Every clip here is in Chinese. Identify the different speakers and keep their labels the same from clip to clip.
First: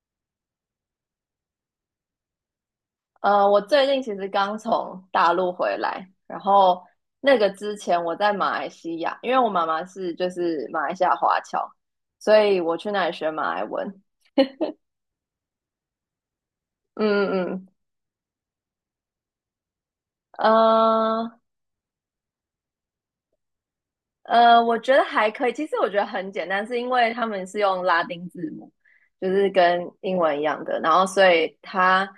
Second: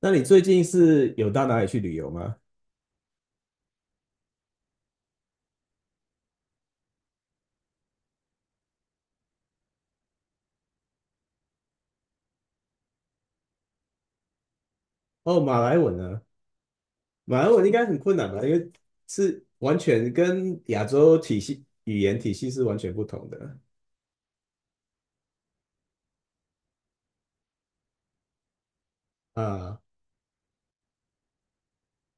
Speaker 1: 那你最近是有到哪里去旅游吗？
Speaker 2: 我最近其实刚从大陆回来，然后那个之前我在马来西亚，因为我妈妈是就是马来西亚华侨，所以我去那里学马来文。
Speaker 1: 哦，马来文呢？
Speaker 2: 嗯
Speaker 1: 马来文
Speaker 2: 嗯，
Speaker 1: 应该很困难吧，因为是完全跟亚洲
Speaker 2: 嗯。
Speaker 1: 体
Speaker 2: 呃
Speaker 1: 系语言体系是完全不同的
Speaker 2: 我觉得还可以。其实我觉得很简单，是因为他们是用拉丁字母，就是
Speaker 1: 啊。
Speaker 2: 跟英文一样的，然后所以它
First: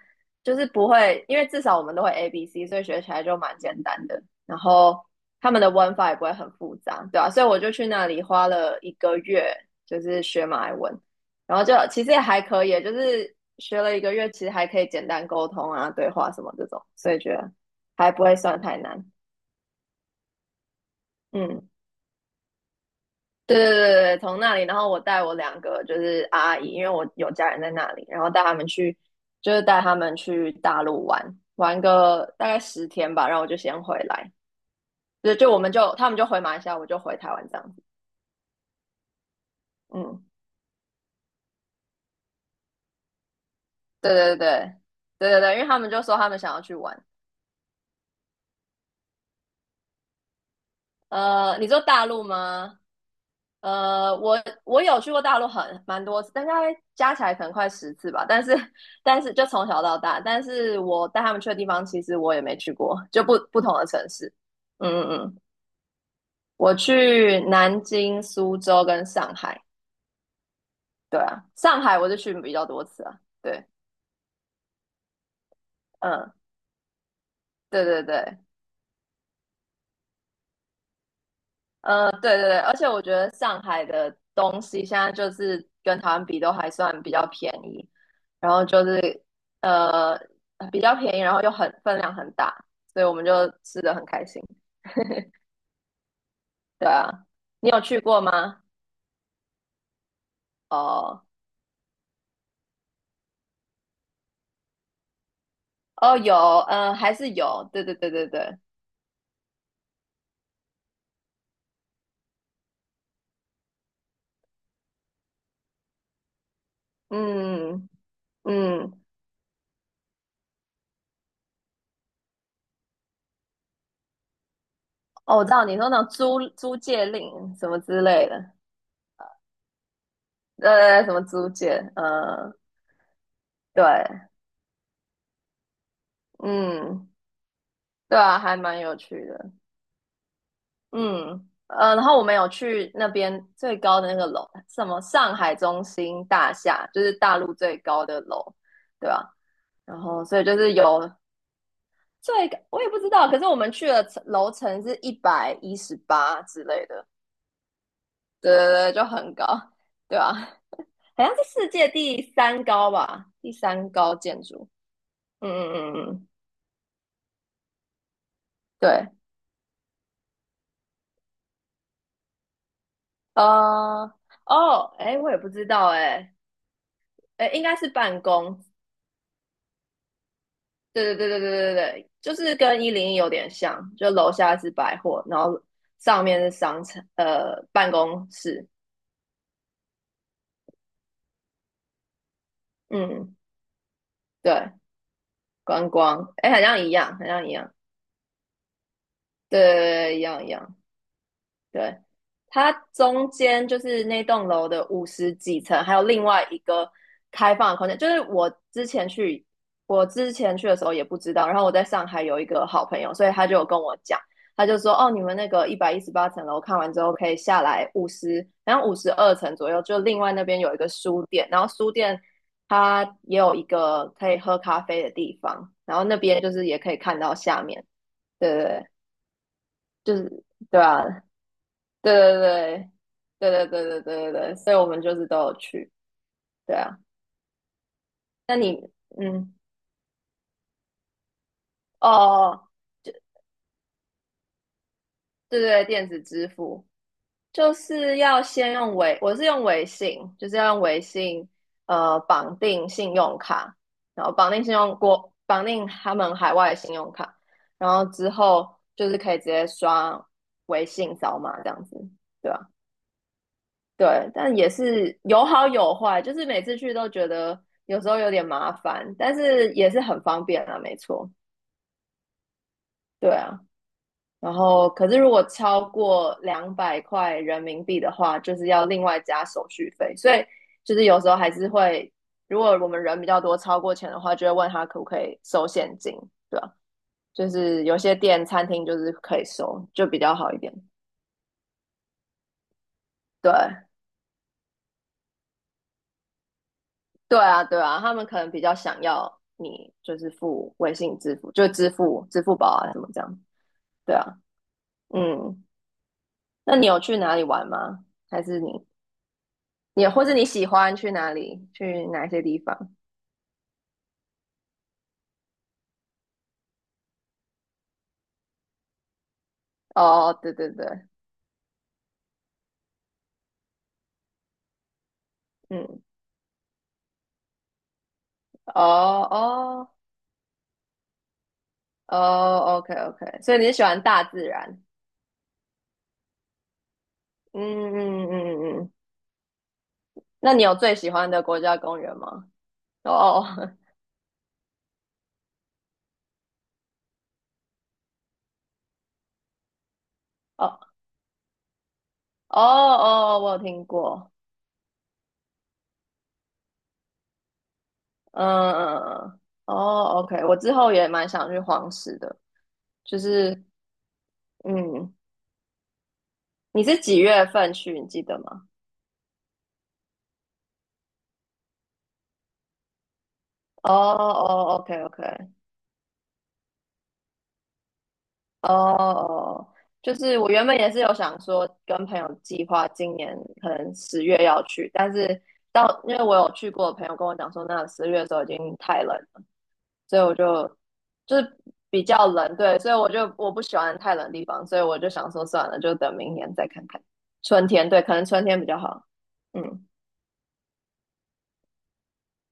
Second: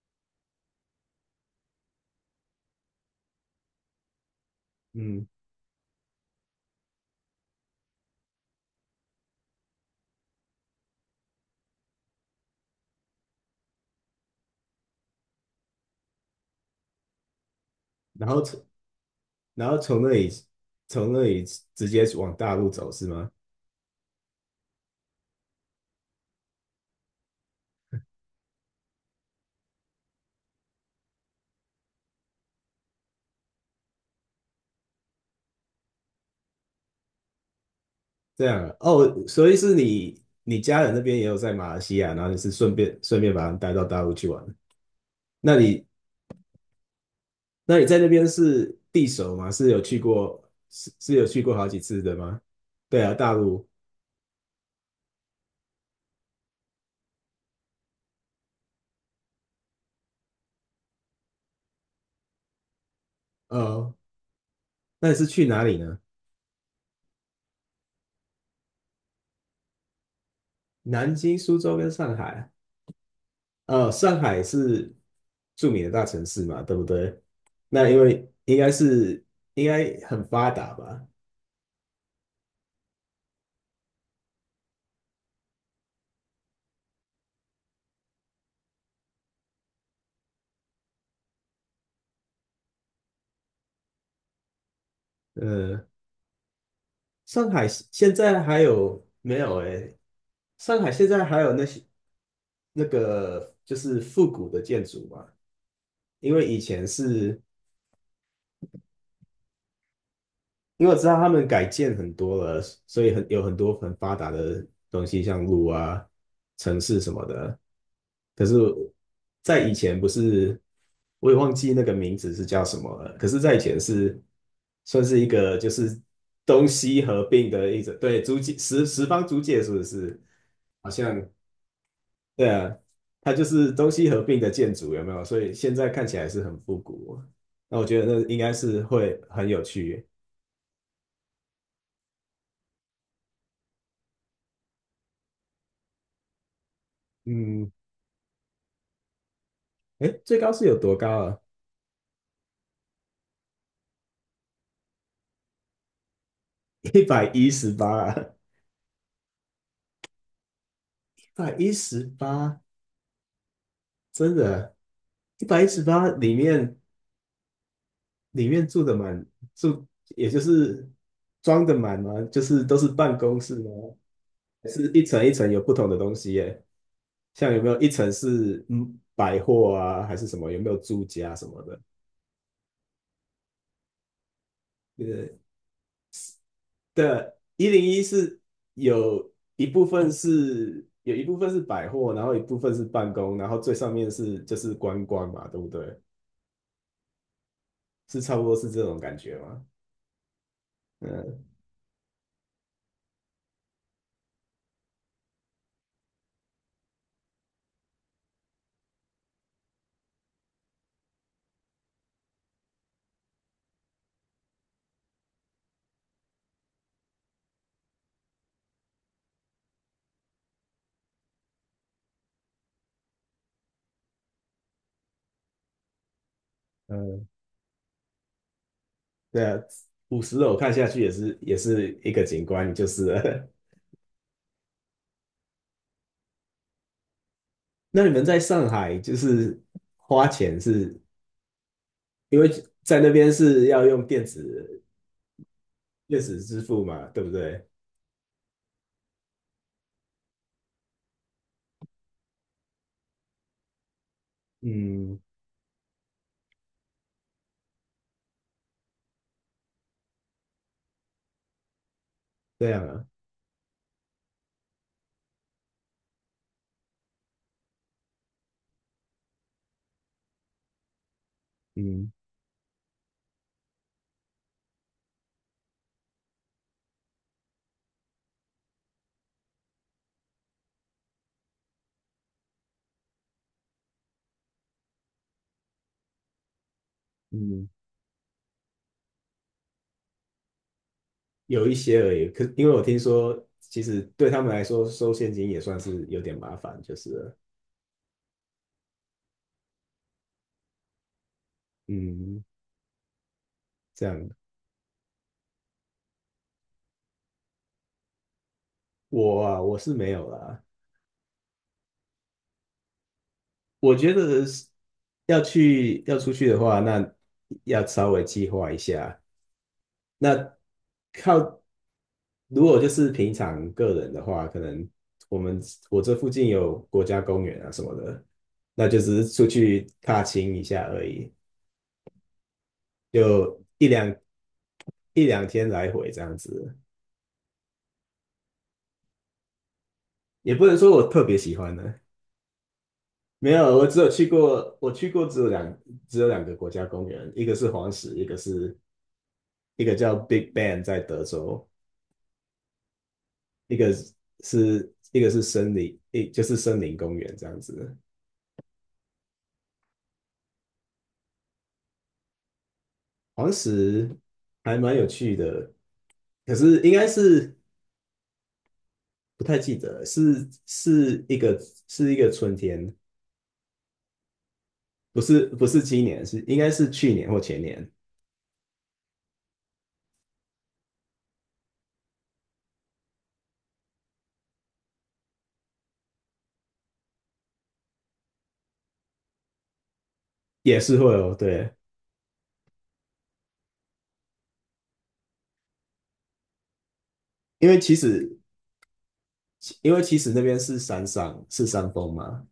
Speaker 2: 就是不会，因为至少我们都会 ABC，所以学起来就蛮简单的。然后
Speaker 1: 嗯，
Speaker 2: 他们的文法也不会很复杂，对啊，所以我就去那里花了一个月，就是学马来文，然后就其实也还可以，就是学了一个月，其实还可以简单沟通啊、对话什么这种，所以觉得还不
Speaker 1: 然
Speaker 2: 会
Speaker 1: 后
Speaker 2: 算
Speaker 1: 从
Speaker 2: 太难。
Speaker 1: 然后从那里
Speaker 2: 嗯。
Speaker 1: 直接往大陆走是吗？
Speaker 2: 对对对对，从那里，然后我带我2个就是阿姨，因为我有家人在那里，然后带他们去，就是带他们去大陆玩，玩个大概10天吧，然后我就先回来，对，就他们就回马来西亚，我就回台湾这样子，
Speaker 1: 这样啊哦，所以是你
Speaker 2: 嗯，
Speaker 1: 你家人那边也有在马来西亚，然后你是顺便把他们带到大
Speaker 2: 对
Speaker 1: 陆去
Speaker 2: 对对
Speaker 1: 玩。
Speaker 2: 对对对，
Speaker 1: 那
Speaker 2: 因为他
Speaker 1: 你
Speaker 2: 们就说他们想要去玩，
Speaker 1: 那你在那边是地熟吗？是有去过是是有去过
Speaker 2: 你
Speaker 1: 好几
Speaker 2: 说
Speaker 1: 次
Speaker 2: 大
Speaker 1: 的
Speaker 2: 陆
Speaker 1: 吗？
Speaker 2: 吗？
Speaker 1: 对啊，大陆。
Speaker 2: 呃，我我有去过大陆很蛮多次，但大概加起来可能快10次吧。但是就从小到大，但是我带他们去的地方，其实我也没去过，就不同的
Speaker 1: 呃，
Speaker 2: 城市。嗯
Speaker 1: 那你
Speaker 2: 嗯
Speaker 1: 是
Speaker 2: 嗯，
Speaker 1: 去哪里呢？
Speaker 2: 我去南京、苏州跟上海。
Speaker 1: 南
Speaker 2: 对
Speaker 1: 京、
Speaker 2: 啊，
Speaker 1: 苏州
Speaker 2: 上
Speaker 1: 跟
Speaker 2: 海我
Speaker 1: 上
Speaker 2: 就去
Speaker 1: 海。
Speaker 2: 比较多次啊。对，
Speaker 1: 上海是著名的大城
Speaker 2: 嗯，
Speaker 1: 市嘛，对不对？
Speaker 2: 对
Speaker 1: 那因
Speaker 2: 对
Speaker 1: 为
Speaker 2: 对。
Speaker 1: 应该是应该很发达吧？
Speaker 2: 对对对，而且我觉得上海的东西现在就是跟台湾比都还算比较便宜，然后就是呃比较便宜，然后又很分量很大，所以我们就吃的很开心。
Speaker 1: 呃，
Speaker 2: 对啊，
Speaker 1: 上海
Speaker 2: 你有去
Speaker 1: 现
Speaker 2: 过
Speaker 1: 在还
Speaker 2: 吗？
Speaker 1: 有没有？哎，上海现
Speaker 2: 哦
Speaker 1: 在还有那些那个就是复古的建筑嘛？
Speaker 2: 哦，
Speaker 1: 因
Speaker 2: 有，
Speaker 1: 为以前
Speaker 2: 嗯、还是
Speaker 1: 是，
Speaker 2: 有，对对对对对，
Speaker 1: 因为我知道他们改建很多了，所以很有很多很发达的东西，像路啊、城市什么的。
Speaker 2: 嗯
Speaker 1: 可是，
Speaker 2: 嗯，
Speaker 1: 在以前不是，我也忘记那个名字是叫什么了。可是，在以前是算是一
Speaker 2: 哦，我知
Speaker 1: 个
Speaker 2: 道
Speaker 1: 就
Speaker 2: 你说
Speaker 1: 是
Speaker 2: 那种租
Speaker 1: 东
Speaker 2: 租
Speaker 1: 西
Speaker 2: 借
Speaker 1: 合并
Speaker 2: 令
Speaker 1: 的
Speaker 2: 什么
Speaker 1: 一种，
Speaker 2: 之
Speaker 1: 对，
Speaker 2: 类
Speaker 1: 租
Speaker 2: 的，
Speaker 1: 界十十方租界是不是？
Speaker 2: 对
Speaker 1: 好
Speaker 2: 对对，什
Speaker 1: 像
Speaker 2: 么租借，
Speaker 1: 对
Speaker 2: 呃，
Speaker 1: 啊，它就是东西合
Speaker 2: 对，
Speaker 1: 并的建筑，有没有？所以现在看起来是很复
Speaker 2: 嗯，
Speaker 1: 古。那我觉得
Speaker 2: 对
Speaker 1: 那应
Speaker 2: 啊，
Speaker 1: 该
Speaker 2: 还
Speaker 1: 是
Speaker 2: 蛮有
Speaker 1: 会
Speaker 2: 趣
Speaker 1: 很
Speaker 2: 的。
Speaker 1: 有趣。
Speaker 2: 嗯，然后我们有去那边最高的那个楼，什么上海中心大厦，就是大陆
Speaker 1: 嗯，
Speaker 2: 最高的楼，对吧？然
Speaker 1: 哎，
Speaker 2: 后
Speaker 1: 最
Speaker 2: 所以
Speaker 1: 高
Speaker 2: 就
Speaker 1: 是
Speaker 2: 是
Speaker 1: 有多
Speaker 2: 有
Speaker 1: 高啊？
Speaker 2: 最，我也不知道，可是我们去了楼层是一百一十八之类
Speaker 1: 一
Speaker 2: 的，
Speaker 1: 百一十八啊，
Speaker 2: 对对对，就很高，对吧？
Speaker 1: 一
Speaker 2: 好像
Speaker 1: 百
Speaker 2: 是世
Speaker 1: 一
Speaker 2: 界
Speaker 1: 十
Speaker 2: 第
Speaker 1: 八，
Speaker 2: 三高吧，第三高
Speaker 1: 真
Speaker 2: 建筑。
Speaker 1: 的，一
Speaker 2: 嗯
Speaker 1: 百一十
Speaker 2: 嗯嗯
Speaker 1: 八
Speaker 2: 嗯，
Speaker 1: 里面里面住的
Speaker 2: 对，
Speaker 1: 满住，也就是装的满吗？就是都是办公室吗？
Speaker 2: 啊，
Speaker 1: 还是
Speaker 2: 哦，
Speaker 1: 一
Speaker 2: 哎，
Speaker 1: 层一
Speaker 2: 我也不
Speaker 1: 层有
Speaker 2: 知
Speaker 1: 不同
Speaker 2: 道，
Speaker 1: 的东西
Speaker 2: 哎，
Speaker 1: 耶？
Speaker 2: 哎，
Speaker 1: 像有
Speaker 2: 应
Speaker 1: 没
Speaker 2: 该
Speaker 1: 有
Speaker 2: 是
Speaker 1: 一层
Speaker 2: 办公，
Speaker 1: 是百货啊，还是什么？有没有住
Speaker 2: 对对
Speaker 1: 家
Speaker 2: 对
Speaker 1: 什
Speaker 2: 对
Speaker 1: 么
Speaker 2: 对对
Speaker 1: 的？
Speaker 2: 对，就是跟101有点像，就楼下是百货，然后上面是商场，
Speaker 1: 的一零
Speaker 2: 办
Speaker 1: 一
Speaker 2: 公
Speaker 1: 是
Speaker 2: 室，
Speaker 1: 有一部分是百货，然后一部分是办公，
Speaker 2: 嗯，
Speaker 1: 然后最上面是就
Speaker 2: 对，
Speaker 1: 是观光嘛，对不
Speaker 2: 观
Speaker 1: 对？
Speaker 2: 光，哎，好像一样，好像一样，
Speaker 1: 是差不多是这种感觉
Speaker 2: 对
Speaker 1: 吗？
Speaker 2: 对对，一样一样。
Speaker 1: 嗯
Speaker 2: 对，它中间就是那栋楼的五十几层，还有另外一个开放的空间。就是我之前去的时候也不知道，然后我在上海有一个好朋友，所以他就有跟我讲，他就说哦，你们那个一百一十八层楼看完之后可以下来然后52层左右，就另外那边有一个书店，然后书店它也有一个可以喝咖啡的地方，然后那边就是也可以看
Speaker 1: 嗯，
Speaker 2: 到下面，对对对，
Speaker 1: 对啊，
Speaker 2: 就
Speaker 1: 五十
Speaker 2: 是
Speaker 1: 楼看
Speaker 2: 对
Speaker 1: 下去
Speaker 2: 啊，
Speaker 1: 也是一
Speaker 2: 对
Speaker 1: 个景观，就
Speaker 2: 对
Speaker 1: 是了。
Speaker 2: 对对对对对对对对，所以我们就是都有去，对啊。
Speaker 1: 那你们在
Speaker 2: 那
Speaker 1: 上
Speaker 2: 你，
Speaker 1: 海就
Speaker 2: 嗯，
Speaker 1: 是花钱是
Speaker 2: 哦
Speaker 1: 因为
Speaker 2: 哦，
Speaker 1: 在那
Speaker 2: 就
Speaker 1: 边是要用
Speaker 2: 对对，电
Speaker 1: 电
Speaker 2: 子
Speaker 1: 子
Speaker 2: 支
Speaker 1: 支付
Speaker 2: 付
Speaker 1: 嘛，对不对？
Speaker 2: 就是要先用微，我是用微信，就是要用微信，绑定信用卡，然后绑定信用
Speaker 1: 嗯，
Speaker 2: 国，绑定他们海外的信用卡，然后之后就是可以直接刷微信扫码这样子，对啊
Speaker 1: 这样啊，
Speaker 2: 对，但也是有好有坏，就是每次去都觉得有时候有点麻烦，但是也是很方便啊，没错，
Speaker 1: 嗯
Speaker 2: 对啊。然后，可是如果超过200块人民币的话，就是要另外加手续费，所以就是有时候还是会，如果我们人比较多，超过钱的话，就会问他可不可以收现金，对啊，就
Speaker 1: 嗯。
Speaker 2: 是有些店餐厅就是可以收，就比较好一点，
Speaker 1: 有一些而已。可因为我听说，其
Speaker 2: 对。
Speaker 1: 实对他们来说收现金也算是有点麻烦，就是了。
Speaker 2: 对啊，对啊，他们可能比较想要你就是付微信支付，就支
Speaker 1: 嗯，
Speaker 2: 付宝啊什么这样。
Speaker 1: 这
Speaker 2: 对啊，
Speaker 1: 样。
Speaker 2: 嗯，那你有去哪里玩吗？还是你
Speaker 1: 我啊，我是
Speaker 2: 你
Speaker 1: 没
Speaker 2: 或
Speaker 1: 有
Speaker 2: 是你
Speaker 1: 啦。
Speaker 2: 喜欢去哪里？去哪些地方？
Speaker 1: 我觉得是要去要出去的话，那要稍微计划一下。
Speaker 2: 哦，对
Speaker 1: 那
Speaker 2: 对对，
Speaker 1: 靠，如果就是平常个人的话，可能我们我
Speaker 2: 嗯，
Speaker 1: 这附近有国家公园啊什么的，
Speaker 2: 哦
Speaker 1: 那就只是出去
Speaker 2: 哦
Speaker 1: 踏青一下而已，
Speaker 2: 哦，OK OK，所以
Speaker 1: 就
Speaker 2: 你是喜欢大自然？
Speaker 1: 一两天来回这样子。
Speaker 2: 嗯嗯嗯嗯嗯，那
Speaker 1: 也
Speaker 2: 你
Speaker 1: 不
Speaker 2: 有
Speaker 1: 能说
Speaker 2: 最
Speaker 1: 我
Speaker 2: 喜
Speaker 1: 特
Speaker 2: 欢
Speaker 1: 别
Speaker 2: 的
Speaker 1: 喜
Speaker 2: 国
Speaker 1: 欢
Speaker 2: 家
Speaker 1: 的，
Speaker 2: 公园吗？哦
Speaker 1: 没有，我只有去过，我去过只有两只有两个国家公园，一个是黄石，一个叫 Big
Speaker 2: 哦
Speaker 1: Bend
Speaker 2: 哦
Speaker 1: 在德州，
Speaker 2: 哦哦，我有
Speaker 1: 一
Speaker 2: 听
Speaker 1: 个
Speaker 2: 过，
Speaker 1: 是一个是森林，一就是森林公园这样子。
Speaker 2: 嗯嗯嗯，哦，OK，我之后也蛮想去黄石的，就
Speaker 1: 黄
Speaker 2: 是
Speaker 1: 石还蛮有
Speaker 2: 嗯，
Speaker 1: 趣的，可是
Speaker 2: 你
Speaker 1: 应
Speaker 2: 是
Speaker 1: 该
Speaker 2: 几月
Speaker 1: 是，
Speaker 2: 份去？你记得吗？
Speaker 1: 不太记得，是一个是一个春天，
Speaker 2: 哦哦，OK
Speaker 1: 不
Speaker 2: OK，
Speaker 1: 是，不是今年，是应该是去年或前年，
Speaker 2: 哦哦，就是我原本也是有想说跟朋友计划今年可能十月要去，但是到因为我有去过的朋友跟我讲说，那十月的时候已经太冷所以我就
Speaker 1: 也是会哦，
Speaker 2: 就是
Speaker 1: 对，
Speaker 2: 比较冷，对，所以我不喜欢太冷的地方，所以我就想说算了，就等明年再看看。春
Speaker 1: 因为
Speaker 2: 天，
Speaker 1: 其
Speaker 2: 对，可能
Speaker 1: 实
Speaker 2: 春天比较好。嗯，
Speaker 1: 因为其实那边是山上是山峰嘛，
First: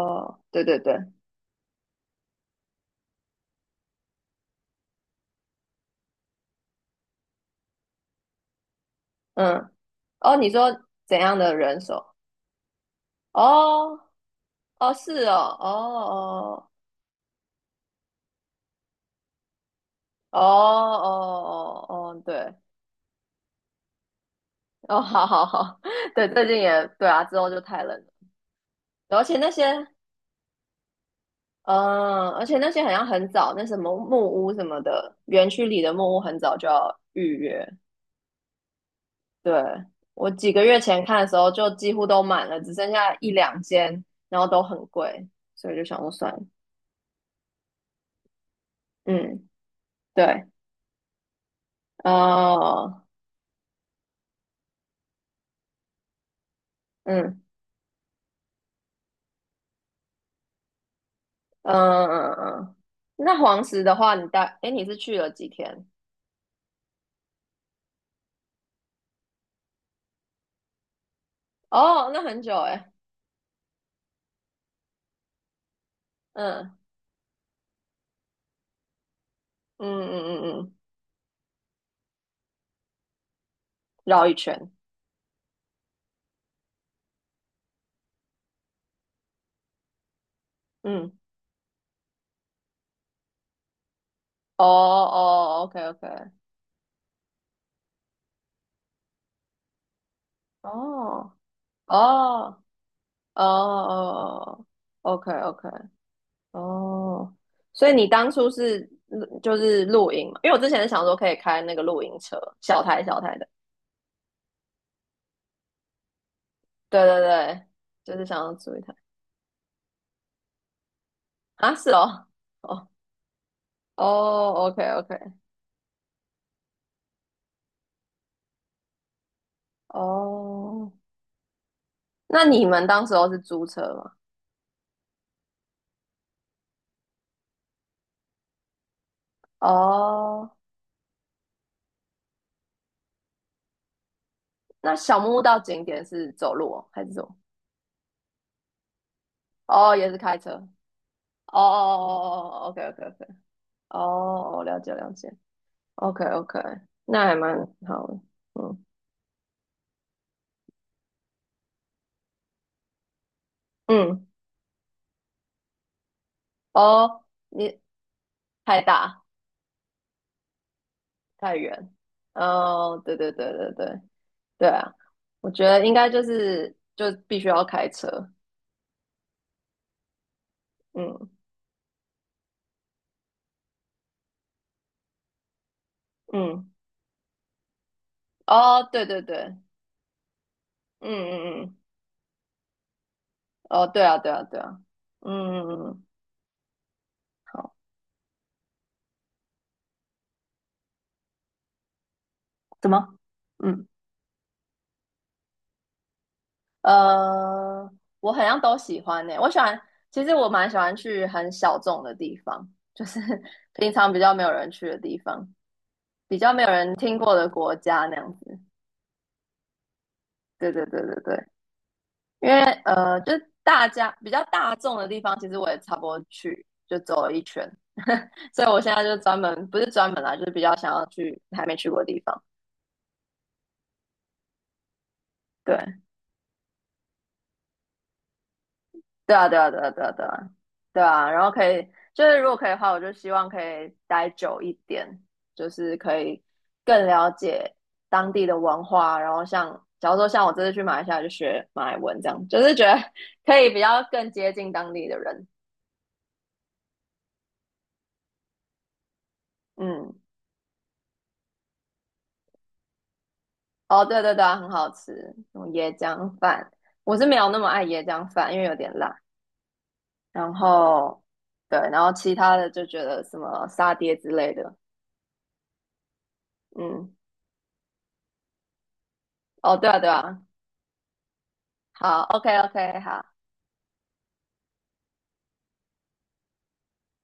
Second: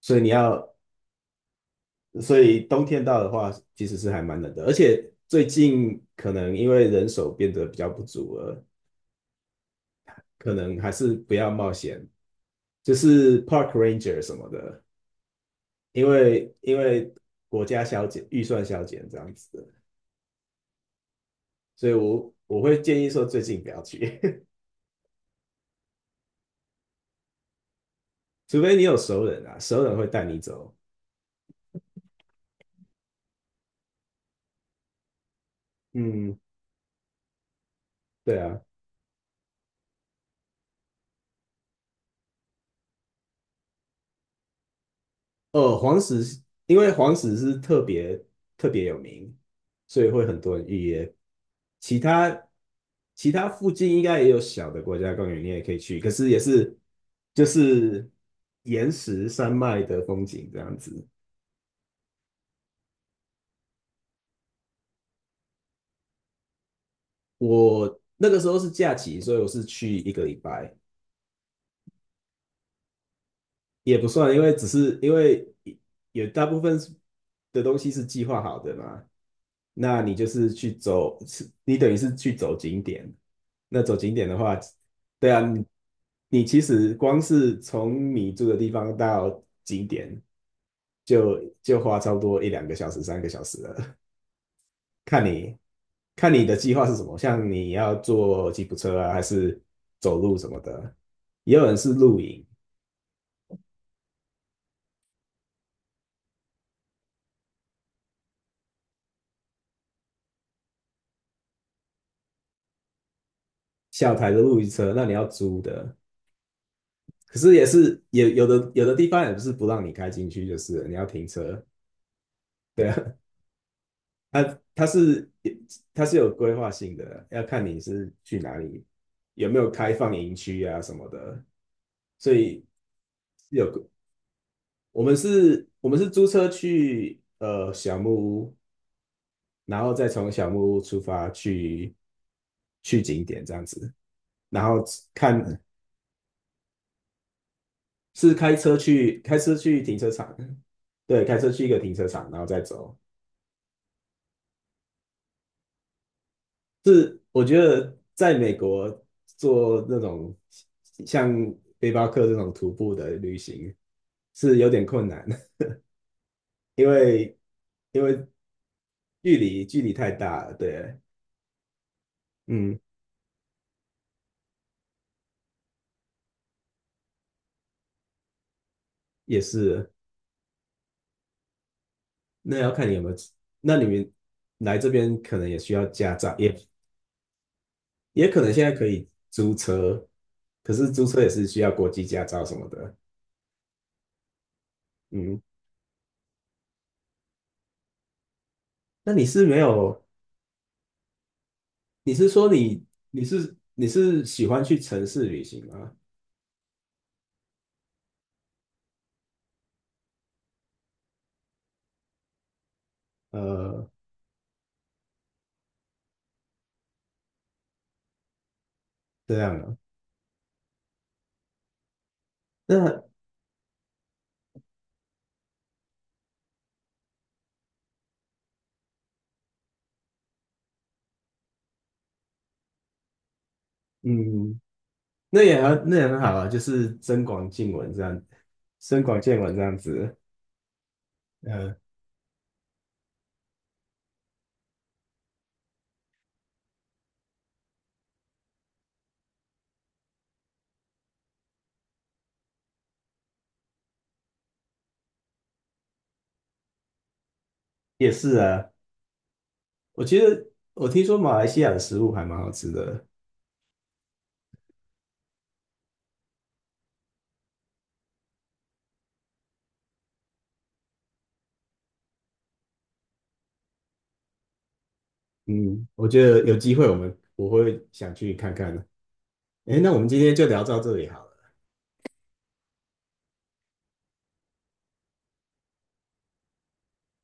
Speaker 1: 所以你
Speaker 2: 对
Speaker 1: 要
Speaker 2: 对对，
Speaker 1: 所以冬天到的话，其实是还蛮冷的，而且最近可能因为人手变得比较不足了，
Speaker 2: 嗯，哦，你
Speaker 1: 可
Speaker 2: 说
Speaker 1: 能还是
Speaker 2: 怎
Speaker 1: 不
Speaker 2: 样
Speaker 1: 要
Speaker 2: 的
Speaker 1: 冒
Speaker 2: 人
Speaker 1: 险，
Speaker 2: 手？
Speaker 1: 就是 park
Speaker 2: 哦，
Speaker 1: ranger 什么的，
Speaker 2: 哦，是哦，哦
Speaker 1: 因为国家削减预算削减这样子，
Speaker 2: 哦哦哦
Speaker 1: 所以
Speaker 2: 哦哦，
Speaker 1: 我
Speaker 2: 对，
Speaker 1: 我会建议说最近不要去。
Speaker 2: 哦，好好好，对，最近也对啊，之后就太冷了，
Speaker 1: 除非你有熟
Speaker 2: 而且
Speaker 1: 人
Speaker 2: 那
Speaker 1: 啊，熟
Speaker 2: 些
Speaker 1: 人会带你走。
Speaker 2: 嗯，而且那些好像很早，那什么木屋什么的，园区里的木屋
Speaker 1: 嗯，
Speaker 2: 很早就要预约。
Speaker 1: 对啊。
Speaker 2: 对，我几个月前看的时候，就几乎都满了，只剩下一两间，然后都很贵，所以
Speaker 1: 哦，
Speaker 2: 就想
Speaker 1: 黄
Speaker 2: 说算了。
Speaker 1: 石，因为黄石是特别有名，
Speaker 2: 嗯，
Speaker 1: 所以会很
Speaker 2: 对，
Speaker 1: 多人预约。其他
Speaker 2: 哦，
Speaker 1: 其他附近应该也有小的国家公园，你也可以去，可是也是
Speaker 2: 嗯
Speaker 1: 就是岩石山脉的风景这样子。
Speaker 2: 嗯嗯嗯，那黄石的话，诶，你是去了几天？
Speaker 1: 我那个时候是假期，所以我是去一个礼拜，
Speaker 2: 哦，那很久诶。
Speaker 1: 也不算，因为只是因为有大部
Speaker 2: 嗯
Speaker 1: 分是的东西是计划好的嘛，
Speaker 2: 嗯
Speaker 1: 那你就
Speaker 2: 嗯
Speaker 1: 是
Speaker 2: 嗯
Speaker 1: 去
Speaker 2: 嗯，
Speaker 1: 走，是你等于是去走景点。那走景
Speaker 2: 绕
Speaker 1: 点
Speaker 2: 一
Speaker 1: 的话，
Speaker 2: 圈。
Speaker 1: 对啊，你你其实光是从你住的地方到景点
Speaker 2: 嗯，
Speaker 1: 就花差不多一两个小时、三个小时了，
Speaker 2: 哦
Speaker 1: 看你
Speaker 2: 哦，OK OK，
Speaker 1: 看你的计划是什么，像你要坐吉普车啊，还是走路什么的，
Speaker 2: 哦
Speaker 1: 也有人是露营。
Speaker 2: 哦。哦哦哦哦，OK OK，哦，所以你当初是就是露营嘛？因为我之前是想说可以开那个露营车，小台小台的，
Speaker 1: 小台的露营车，那你要租的，
Speaker 2: 对对
Speaker 1: 可是也
Speaker 2: 对，
Speaker 1: 是
Speaker 2: 就是
Speaker 1: 也
Speaker 2: 想
Speaker 1: 有
Speaker 2: 要
Speaker 1: 的
Speaker 2: 租一
Speaker 1: 有的
Speaker 2: 台
Speaker 1: 地方也不是不让你开进去，就是了你要停车，
Speaker 2: 啊，是哦，哦哦
Speaker 1: 它
Speaker 2: ，OK
Speaker 1: 它
Speaker 2: OK，
Speaker 1: 是它是有规划性的，要看你是去哪里，有没有开放营区啊
Speaker 2: 哦，
Speaker 1: 什么的，所
Speaker 2: 那
Speaker 1: 以
Speaker 2: 你们当时候是租
Speaker 1: 有
Speaker 2: 车吗？
Speaker 1: 我们是租车去小木屋，然后再从小
Speaker 2: 哦，
Speaker 1: 木屋出发去去景点这样子，然后
Speaker 2: 那小木
Speaker 1: 看
Speaker 2: 屋到景点是走路哦，还是走？
Speaker 1: 是开车去，开车去
Speaker 2: 哦，
Speaker 1: 停车
Speaker 2: 也是
Speaker 1: 场，
Speaker 2: 开车。哦
Speaker 1: 对，开车
Speaker 2: 哦
Speaker 1: 去一个停车场，然后
Speaker 2: 哦
Speaker 1: 再
Speaker 2: 哦哦，OK
Speaker 1: 走。
Speaker 2: OK OK，哦，哦了解了解。OK OK，
Speaker 1: 是
Speaker 2: 那还
Speaker 1: 我
Speaker 2: 蛮
Speaker 1: 觉得
Speaker 2: 好的。
Speaker 1: 在美
Speaker 2: 嗯
Speaker 1: 国做那种像背包客这种徒步的旅行
Speaker 2: 嗯，
Speaker 1: 是有点困难。因
Speaker 2: 哦，
Speaker 1: 为
Speaker 2: 你
Speaker 1: 因为
Speaker 2: 太大
Speaker 1: 距离太大了。对，
Speaker 2: 太远。
Speaker 1: 嗯，
Speaker 2: 哦，对对对对对对啊，我觉得应该就是就必须要开车。
Speaker 1: 也是。
Speaker 2: 嗯
Speaker 1: 那要看你有没有，那你们来这边可能也需要驾照，也
Speaker 2: 嗯，
Speaker 1: 也可能现在
Speaker 2: 哦，
Speaker 1: 可
Speaker 2: 对
Speaker 1: 以
Speaker 2: 对
Speaker 1: 租
Speaker 2: 对，
Speaker 1: 车，可是租
Speaker 2: 嗯
Speaker 1: 车也是需
Speaker 2: 嗯
Speaker 1: 要
Speaker 2: 嗯，
Speaker 1: 国际驾照什么的。
Speaker 2: 哦，对啊对啊对啊，
Speaker 1: 嗯，
Speaker 2: 嗯嗯嗯，好，
Speaker 1: 那你是没有，你是说你，
Speaker 2: 怎么？
Speaker 1: 你
Speaker 2: 嗯
Speaker 1: 是喜欢去城市旅行吗？
Speaker 2: 呃，我好像都喜欢。其实我蛮喜欢去很小众的地方，就是
Speaker 1: 呃，
Speaker 2: 平常比较没有人去的地方。比较没有人听过的国家那样子。
Speaker 1: 这样啊，
Speaker 2: 对对对对对，因为
Speaker 1: 那
Speaker 2: 就是大家比较大众的地方，其实我也差不多去就走了一圈，所以我现在就专门不是专门啦，就是比较想要去还没去过的地方。
Speaker 1: 嗯，
Speaker 2: 对，
Speaker 1: 那也很好啊，就是增广见闻这样，增广
Speaker 2: 对
Speaker 1: 见
Speaker 2: 啊，
Speaker 1: 闻
Speaker 2: 对
Speaker 1: 这
Speaker 2: 啊，
Speaker 1: 样
Speaker 2: 对啊，对啊，
Speaker 1: 子。
Speaker 2: 对啊，对啊，然后可
Speaker 1: 呃，
Speaker 2: 以，就是如果可以的话，我就希望可以待久一点，就是可以更了解当地的文化，然后像，假如说像我这次去马来西亚就学马来文，这样就是觉得 可以比较更接近当地的人。
Speaker 1: 也是啊，我
Speaker 2: 嗯，
Speaker 1: 觉得我听说马来西亚的食物还蛮好吃的。
Speaker 2: 哦，对对对啊，很好吃，什么椰浆饭，我是没有那么爱椰浆饭，因为有点辣。然后，对，然后其他的就觉得什么沙爹之类的，
Speaker 1: 嗯，我觉得有机会我
Speaker 2: 嗯。
Speaker 1: 们我会想去看看的。
Speaker 2: 哦，
Speaker 1: 诶，
Speaker 2: 对
Speaker 1: 那我
Speaker 2: 啊，
Speaker 1: 们
Speaker 2: 对
Speaker 1: 今天
Speaker 2: 啊，
Speaker 1: 就聊到这里好了。
Speaker 2: 好，OK OK，好，